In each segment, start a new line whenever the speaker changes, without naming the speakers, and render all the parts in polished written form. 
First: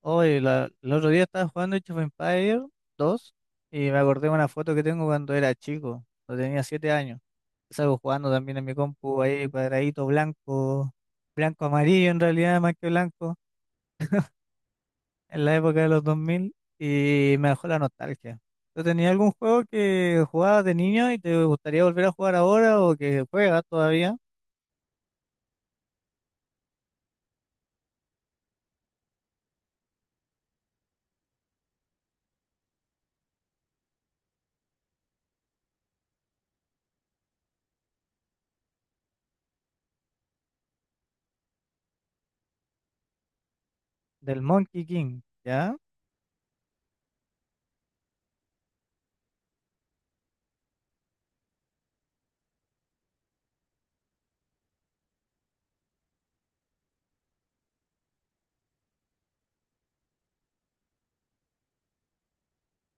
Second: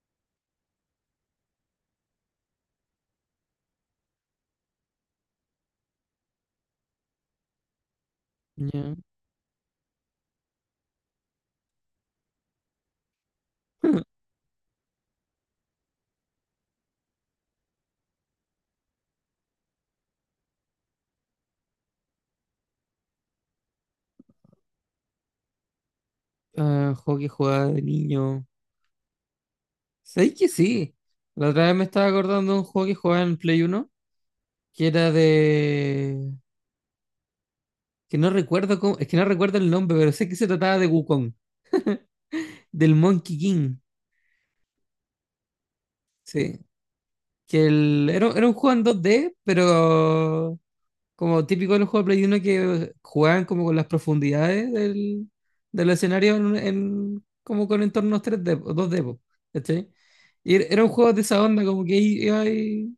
Hoy, el otro día estaba jugando Age of Empires 2 y me acordé de una foto que tengo cuando era chico, cuando tenía 7 años. Salgo jugando también en mi
Ya.
compu ahí, cuadradito blanco, blanco amarillo en realidad, más que blanco, en la época de los 2000 y me dejó la nostalgia. ¿Tú tenías algún juego que jugabas de niño y te gustaría volver a jugar ahora o que juegas todavía?
Juego que jugaba de niño. ¿Sabéis que sí? La otra vez me estaba acordando de un juego que jugaba en Play uno que era de... que no recuerdo cómo... es que no recuerdo el nombre, pero sé que se trataba de Wukong, del Monkey King.
Del Monkey King, ¿ya?
Sí. Era un juego en dos d, pero como típico de los juegos de Play uno, que jugaban como con las profundidades del escenario, como con entornos tres d o dos d po, ¿cachai? Y era un juego de esa onda, como que iba ahí.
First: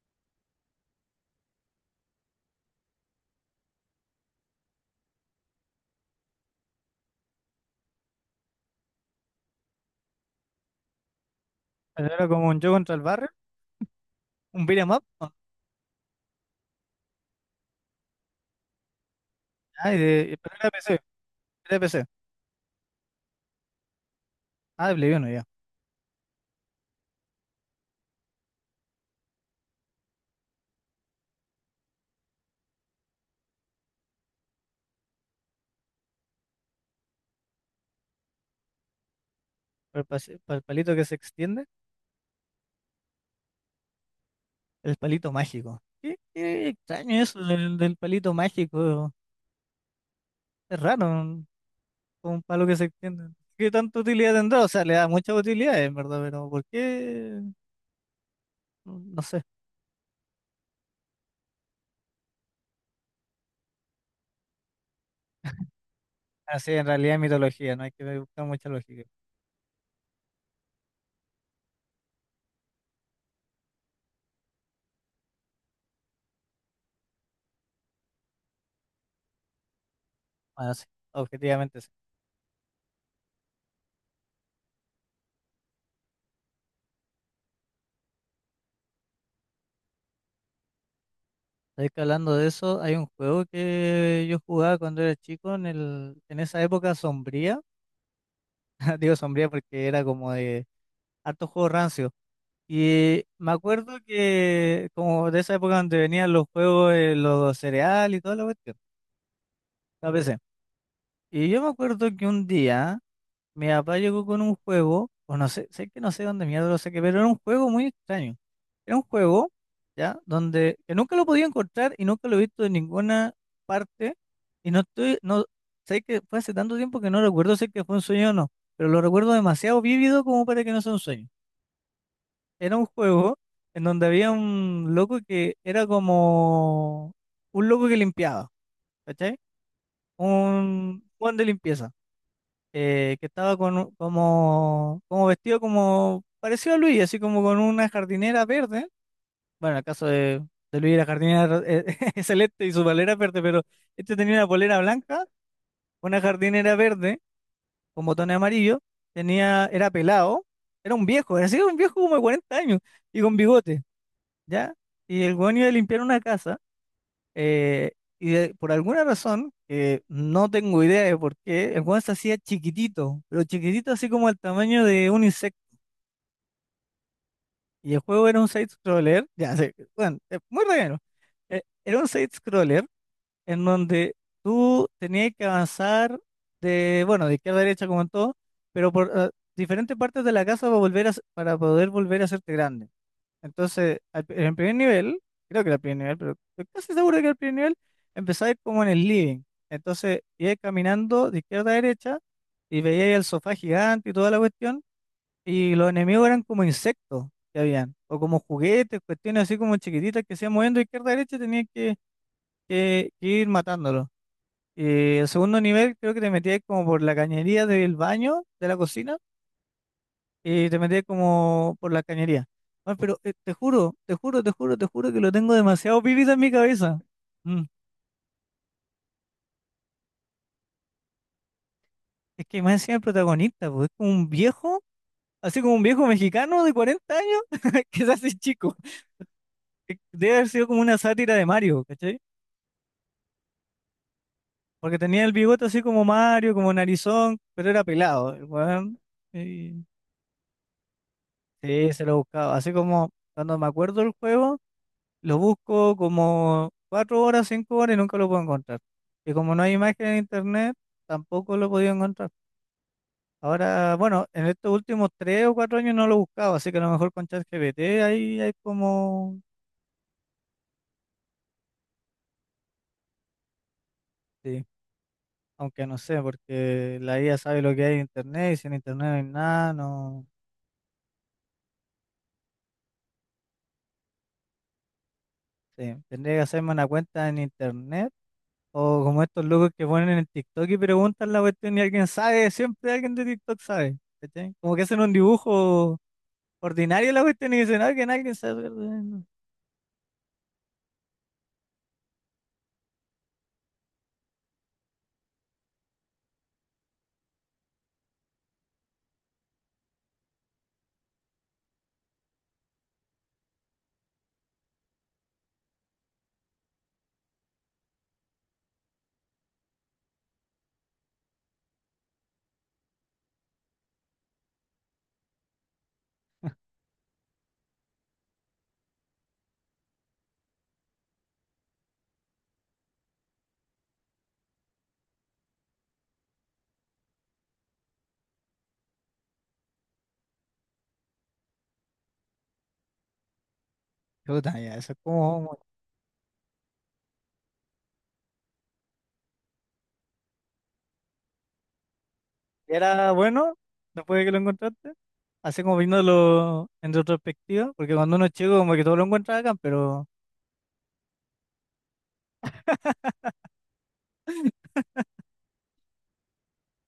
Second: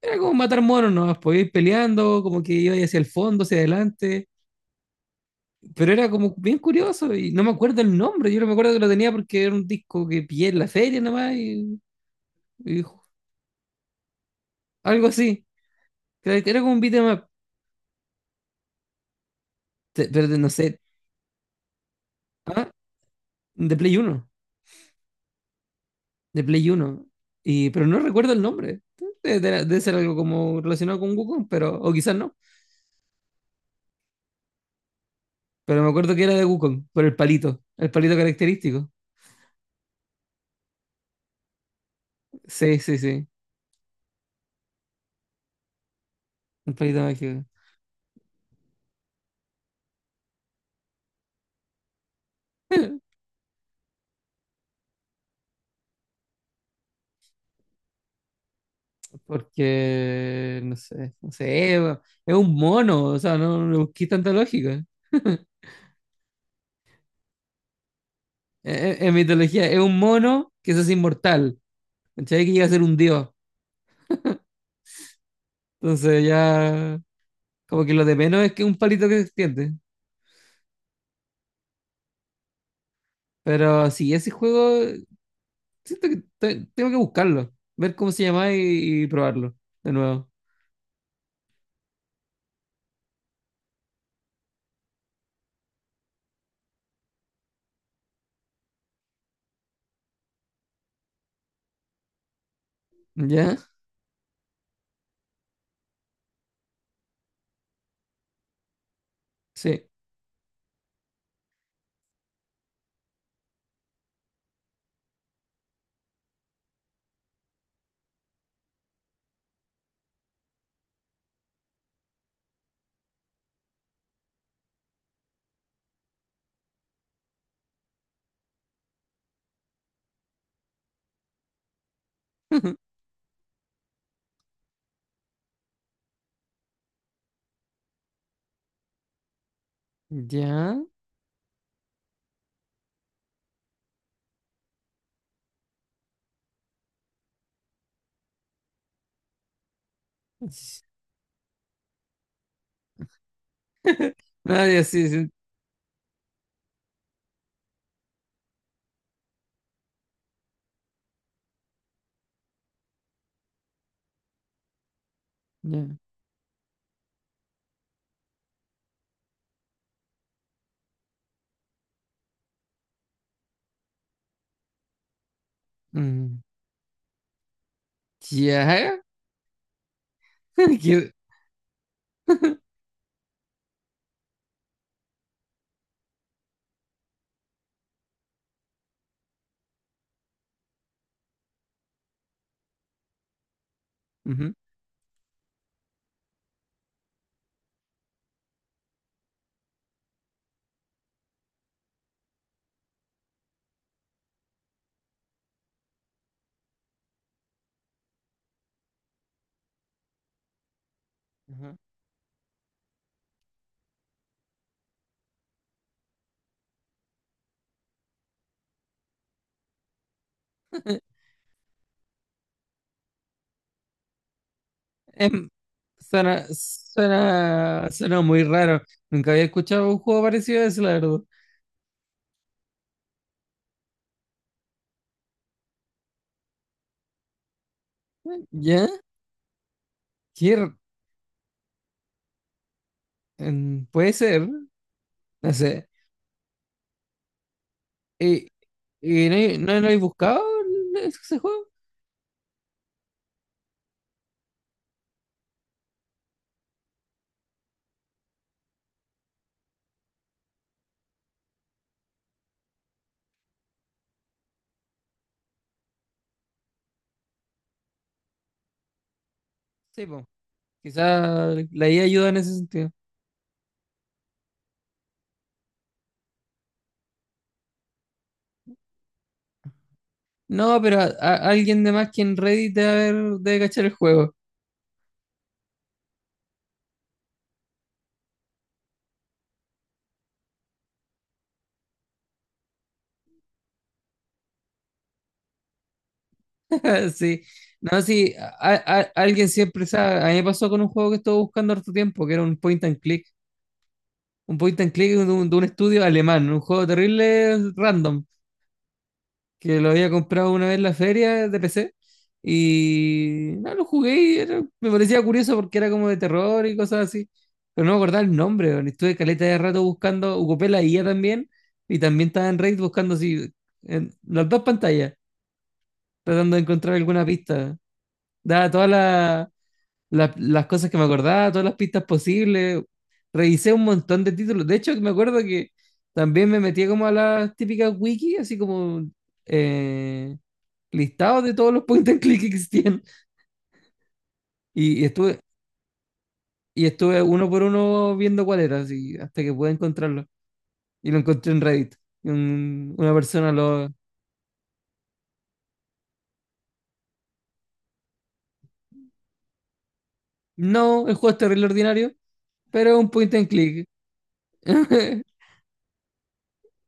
Era como matar monos, ¿no? Podía ir peleando, como que iba hacia el fondo, hacia adelante. Pero era como bien curioso y no me acuerdo el nombre. Yo no me acuerdo que lo tenía porque era un disco que pillé en la feria nada más
Pero era como un yo
y
contra el barrio, un beat 'em up,
algo
¿no?
así. Era como un beatmap,
Ah,
pero no
pero era de
sé.
PC, era de PC.
¿Ah, de Play Uno?
Ah, de Play 1, ya.
De Play Uno. Y, pero no recuerdo el nombre. Debe ser algo como relacionado con Wukong, pero, o quizás no. Pero me acuerdo que era de Wukong, por el palito característico.
Para el palito que se extiende,
Sí, sí, sí,
el palito mágico. Qué
el palito
extraño eso
mágico.
del, del palito mágico. Es raro, como un palo que se extiende. ¿Qué tanta utilidad tendrá? O sea, le da mucha utilidad, en verdad, pero ¿por qué? No no sé.
Porque, no sé, no sé, es un mono, o sea, no, no busqué tanta lógica.
Así, en realidad es mitología, no hay que buscar mucha lógica.
En mitología, es un mono que se hace inmortal, ¿cachai? Que llega a ser un dios. Entonces ya, como que lo de menos es que un palito que se extiende.
Bueno, sí, objetivamente sí.
Pero sí, ese juego, siento que tengo que buscarlo, ver cómo se llama y probarlo de nuevo.
Sabes que hablando de eso, hay un juego que yo jugaba cuando era chico en el, en esa época sombría. Digo sombría porque era como de harto juego rancio. Me
¿Ya?
acuerdo que como de esa época donde venían los juegos, los cereales y toda la cuestión,
Sí.
la PC. Y yo me acuerdo que un día mi papá llegó con un juego, o no sé, sé que no sé dónde mierda lo saqué, pero era un juego muy extraño. Era un juego, ¿ya? Donde que nunca lo podía encontrar y nunca lo he visto en ninguna parte. Y no estoy, no, sé que fue hace tanto tiempo que no recuerdo, sé que fue un sueño o no, pero lo recuerdo demasiado vívido como para que no sea un sueño. Era un juego en donde había un loco que era como un loco que limpiaba, ¿cachai?
¿Ya?
Un Juan de limpieza, que estaba con, como vestido como parecido a Luis, así como con una jardinera verde. Bueno, en el caso de Luis la jardinera es celeste y su polera verde, pero este tenía una polera
Nadie, sí,
blanca,
sí.
una jardinera verde con botones amarillos, tenía, era pelado, era un viejo, era así un viejo como de 40 años y con bigote. ¿Ya? Y el weón iba a
Ya.
limpiar una casa, eh, por alguna razón, que no tengo idea de por qué, el weón se hacía chiquitito, pero chiquitito así como el tamaño de un insecto.
Mm.
Y el juego era un
¿Ya?
side-scroller, ya sé, bueno, muy relleno.
¿Qué?
Era un side-scroller en donde tú tenías que avanzar de, bueno, de izquierda a derecha como en todo, pero por diferentes partes de la casa para volver para poder volver a hacerte grande. Entonces, en el
Ujú.
primer nivel, creo que era el primer nivel, pero estoy casi seguro de que era el primer nivel, empezaba como en el living. Entonces, iba caminando de izquierda a derecha y veía el sofá gigante y toda la cuestión, y los enemigos eran como insectos que habían, o como juguetes, cuestiones así como chiquititas que se iban moviendo de izquierda a derecha y tenías
Ajá.
que ir matándolos. Y el segundo nivel creo que te metías como por la cañería del baño, de la cocina y te metías como por la cañería. Bueno, pero te juro, te juro, te juro, te juro que lo
Em,
tengo demasiado vivido en
suena,
mi cabeza. Mm.
suena, suena muy raro. Nunca había escuchado un juego parecido a ese, la verdad.
Es que más encima el protagonista, pues, es como un viejo, así como un viejo mexicano de 40 años, que se hace chico.
¿Ya?
Debe haber
¿Qué
sido
r-
como una sátira de Mario, ¿cachai?
Puede ser,
Porque tenía el
no
bigote así
sé.
como Mario, como narizón, pero era pelado, el
¿Y,
weón.
y no, no,
Y-
no hay buscado ese juego?
Sí, se lo buscaba. Así como cuando me acuerdo del juego. Lo busco como 4 horas, 5 horas y nunca lo puedo encontrar. Y como no hay imagen en internet, tampoco lo he podido encontrar. Ahora, bueno, en estos últimos 3 o 4 años no lo he buscado, así que a lo mejor con ChatGPT ahí hay como...
Sí, pues. Quizá la IA ayuda en ese sentido.
Sí, aunque no sé, porque la IA sabe lo que hay en internet y si en internet no hay nada, no...
No, pero alguien de más que en Reddit debe, debe cachar el juego.
Sí, tendría que hacerme una cuenta en internet o como estos locos que ponen en TikTok y preguntan la cuestión y alguien sabe, siempre alguien de TikTok sabe. ¿Cachai? Como que hacen un dibujo ordinario la
Sí.
cuestión y dice, no,
No,
que nadie
sí,
se acuerda".
alguien siempre sabe. A mí me pasó con un juego que estuve buscando harto tiempo, que era un point and click. Un point and click de de un estudio alemán, un juego terrible random, que lo había comprado una vez en la feria de PC. Y no, lo jugué y me parecía curioso porque era como de terror y cosas así. Pero no me acordaba el nombre, weón. Estuve caleta de rato buscando, ocupé la IA también. Y también estaba en Raid buscando así, en las dos pantallas, tratando de encontrar alguna pista. Daba todas las las cosas que me acordaba, todas las pistas posibles. Revisé un montón de títulos. De hecho, me acuerdo que también me metía como a las típicas wiki, así como eh, listados de todos los point and click que existían.
Puta, ya, eso es
Y, y estuve,
como,
y estuve uno por uno viendo cuál era, así, hasta que pude encontrarlo. Y lo encontré en Reddit. Y
era
una persona
bueno,
lo...
después de que lo encontraste, así como viéndolo en retrospectiva, porque cuando uno es chico como que todo lo encuentra acá, pero
No, el juego es terrible ordinario, pero es un point and click.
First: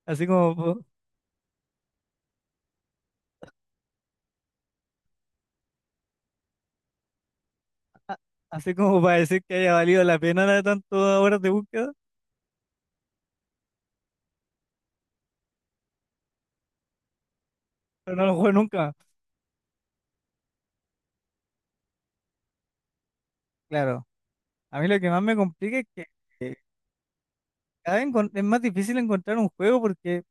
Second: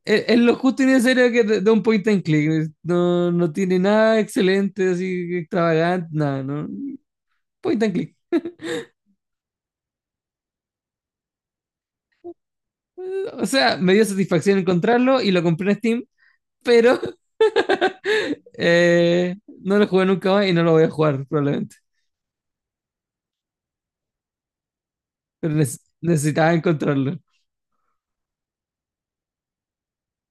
así
Es
como,
lo justo
po-
y necesario que de un point and click. No, no tiene nada excelente, así extravagante, nada, ¿no? Point and
a-
click.
así como para decir que haya valido la pena de tantas horas de búsqueda,
O sea, me dio satisfacción encontrarlo y lo compré en Steam, pero
pero no lo juego nunca.
eh, no lo jugué nunca más y no lo voy a jugar probablemente.
Claro, a mí lo que más me
Pero
complica es que
necesitaba encontrarlo.
cada vez es más difícil encontrar un juego porque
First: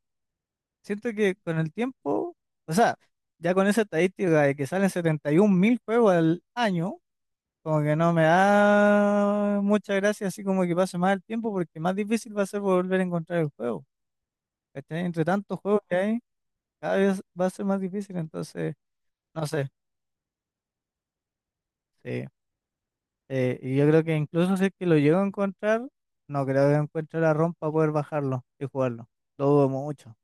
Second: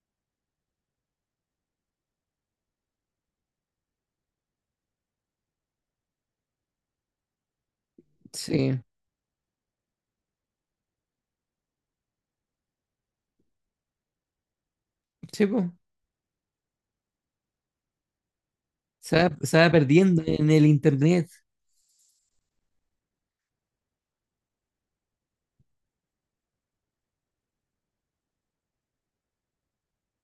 siento que con el tiempo, o sea, ya con esa estadística de que salen 71.000 juegos al año, como que no me
Sí,
da mucha gracia, así como que pase más el tiempo, porque más difícil va a ser volver a encontrar el juego. ¿Cachai? Entre
sí,
tantos
po.
juegos que hay, cada vez va a ser más difícil, entonces, no
Se
sé.
va perdiendo en el internet.
Sí. Y yo creo que incluso si es que lo llego a encontrar, no creo que encuentre la ROM para poder bajarlo y jugarlo. Lo dudo mucho.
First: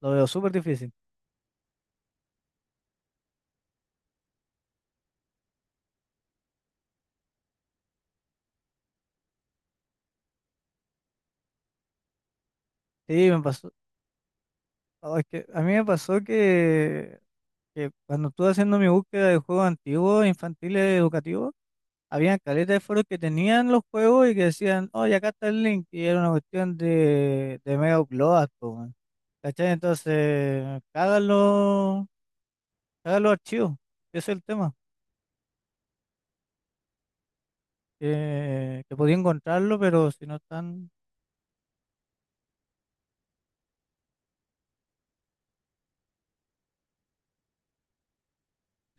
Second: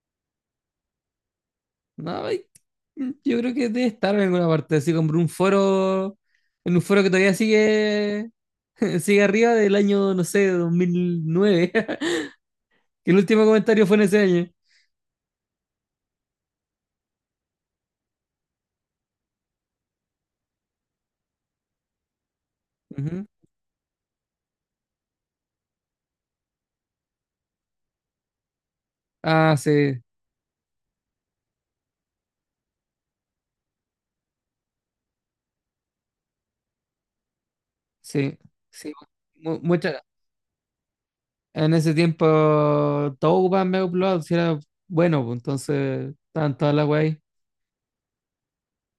Lo veo súper difícil.
No, ay, yo creo que debe estar en alguna parte. Así compré un foro, en un foro que todavía sigue, sigue arriba del año, no sé, 2009. Que el
Sí, me
último
pasó.
comentario fue en ese año.
Oh, es que a mí me pasó que cuando estuve haciendo mi búsqueda de juegos antiguos, infantiles, educativos, había caleta de foros que
Ujú.
tenían los juegos y que decían, oye, acá está el link, y era una cuestión de mega upload, po, weón.
Ah,
¿Cachai?
sí,
Entonces, cagan los archivos, ese es el tema,
sí,
que,
sí.
que podía
Mu-
encontrarlo,
mucha-
pero si no están.
En ese tiempo todo ocupaban Mega Upload, si era bueno, pues, entonces estaban todas las weas ahí.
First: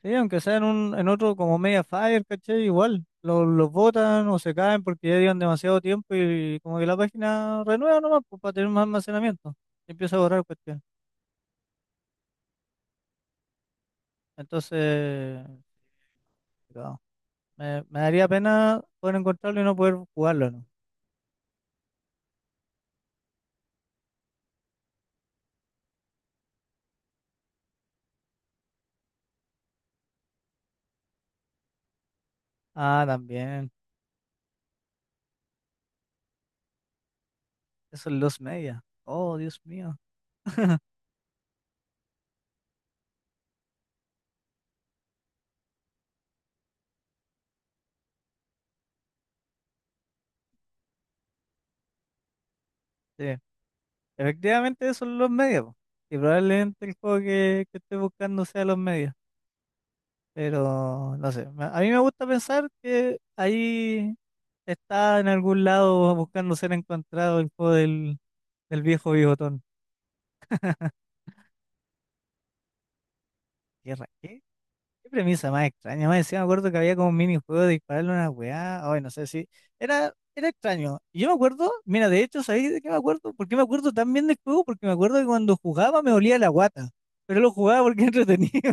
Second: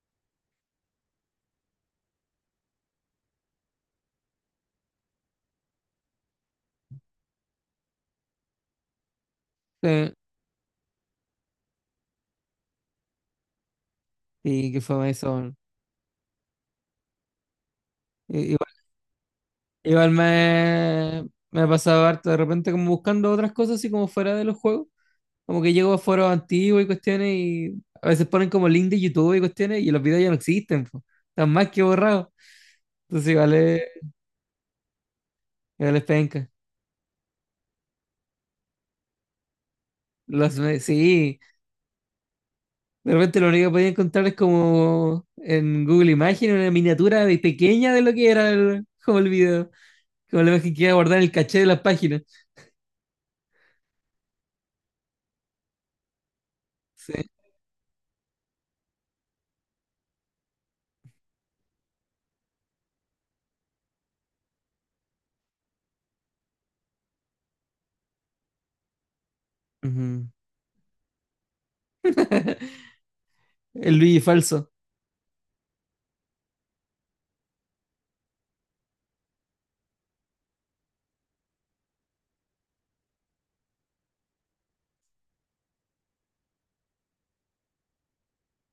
Sí, aunque sea en, un, en otro como media fire, ¿cachai? Igual, los botan o se caen porque ya llevan demasiado tiempo y como que la página renueva nomás pues, para tener más almacenamiento y
Sí.
empieza a borrar cuestión.
Y que fue
Entonces,
eso.
no, me daría
Igual,
pena poder encontrarlo y no poder
igual
jugarlo, ¿no?
me, me pasaba harto de repente como buscando otras cosas así como fuera de los juegos. Como que llego a foros antiguos y cuestiones y a veces ponen como link de YouTube y cuestiones y los videos ya no existen, pues. Están más que borrados.
Ah,
Entonces
también,
igual es penca.
eso es los media. Oh, Dios mío.
Los, sí. De repente lo único que podía encontrar es como en Google Imagen una miniatura de pequeña de lo que era el, como el video, como la imagen que iba a guardar en el caché de las páginas.
Sí, efectivamente eso es los medios. Po. Y probablemente el juego
Sí.
que estoy buscando sea los medios. Pero no sé, a mí me gusta pensar que ahí está en algún lado buscando ser encontrado el juego del, del viejo bigotón.
Ujú.
Qué,
El Luigi falso.
qué premisa más extraña. Más decía me acuerdo que había como un minijuego de dispararle una weá. Ay, no sé si. Era extraño. Y yo me acuerdo, mira, de hecho, ¿sabéis de qué me acuerdo? ¿Por qué me acuerdo tan bien del juego? Porque me acuerdo que cuando jugaba me olía la guata. Pero lo jugaba porque era entretenido.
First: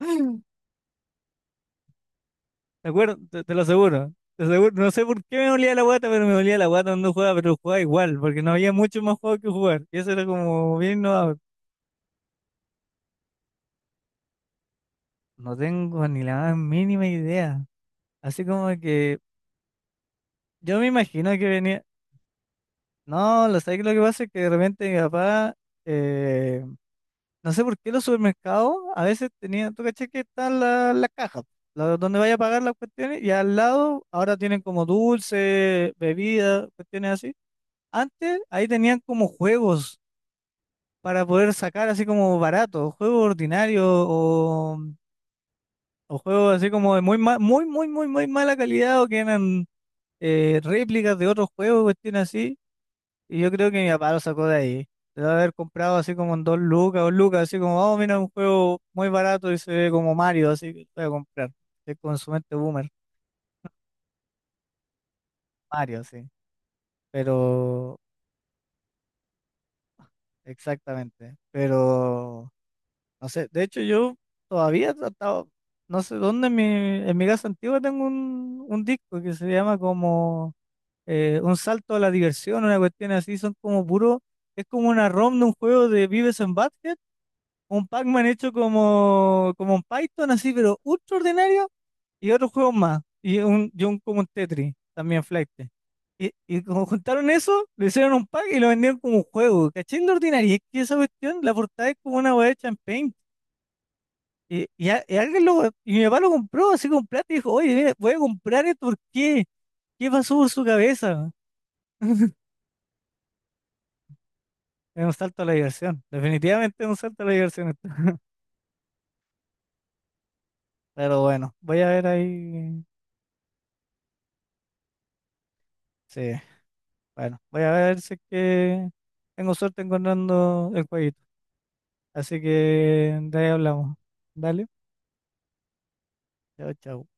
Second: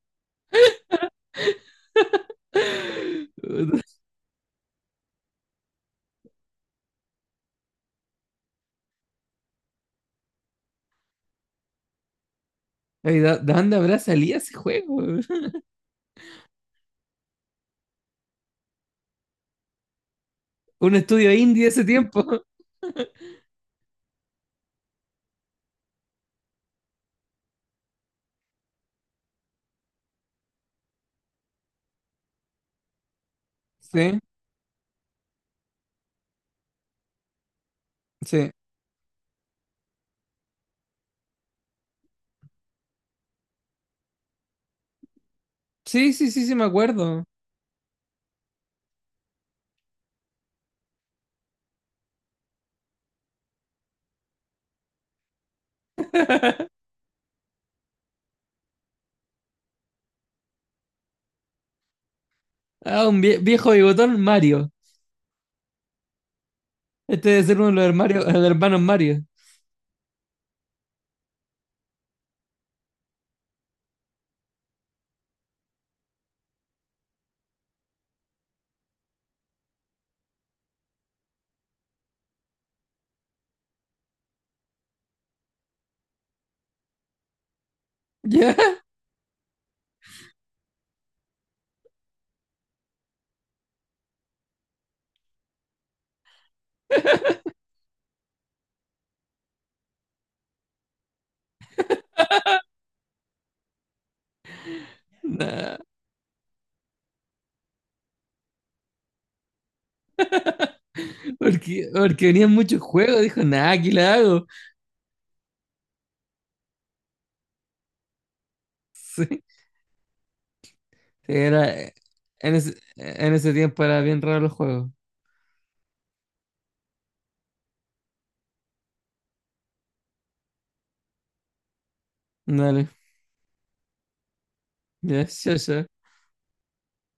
¿De acuerdo? Te lo aseguro. Te aseguro. No sé por qué me olía la guata, pero me olía la guata cuando jugaba, pero jugaba igual, porque no había mucho más juego que jugar. Y eso era como bien innovador.
Ay, ¿de de dónde habrá salido ese juego?
No tengo ni la más mínima idea. Así como que yo me
Un
imagino
estudio
que
indie de
venía.
ese tiempo.
No, lo sabes que lo que pasa es que de repente mi papá, eh, no sé por qué los supermercados a veces tenían, tú caché que están las cajas, donde vaya a pagar las cuestiones, y al lado
Sí,
ahora tienen como dulce, bebidas, cuestiones así. Antes
sí.
ahí tenían como juegos para poder sacar así como barato, juegos ordinarios
Sí,
o
sí, sí, sí,
juegos
me
así como de muy
acuerdo.
muy, muy, muy, muy mala calidad o que eran réplicas de otros juegos, cuestiones así, y yo creo que mi papá lo sacó de ahí. Debe haber comprado así como en dos lucas o lucas, así como, vamos, mira, un juego muy barato y se ve como Mario, así que lo voy a comprar. Es como su mente boomer,
Ah, un viejo bigotón Mario.
Mario, sí.
Este debe ser uno de los
Pero,
de los hermanos Mario.
exactamente. Pero, no sé, de hecho yo todavía he tratado, no sé dónde en mi casa antigua tengo un disco que se llama como un salto a la diversión, una cuestión así, son como puro, es como una ROM de un juego de Vives en Butthead, un Pac-Man hecho
Ya,
como un Python así, pero ultra ordinario, y otros juegos más, y un como un Tetris, también flight. Y como juntaron eso, le hicieron un pack y lo vendieron como un juego, ¿cachai? De ordinario, y es que esa cuestión, la portada es como una weá hecha en Paint. Y alguien lo,
nah,
y mi papá lo compró así con plata y dijo, oye, mira, voy a comprar esto, ¿por qué? ¿Qué pasó por su cabeza?
porque, porque venían muchos juegos. Dijo, nada, aquí la hago.
Es un salto a la diversión. Definitivamente es un salto a la diversión. Esto.
Sí.
Pero
Sí,
bueno,
era,
voy a ver ahí.
en ese tiempo era bien raro los juegos.
Sí, bueno, voy a ver si es que tengo suerte encontrando el jueguito. Así
Dale,
que de ahí hablamos. Dale.
ya, ya, ya.
Chao, chao.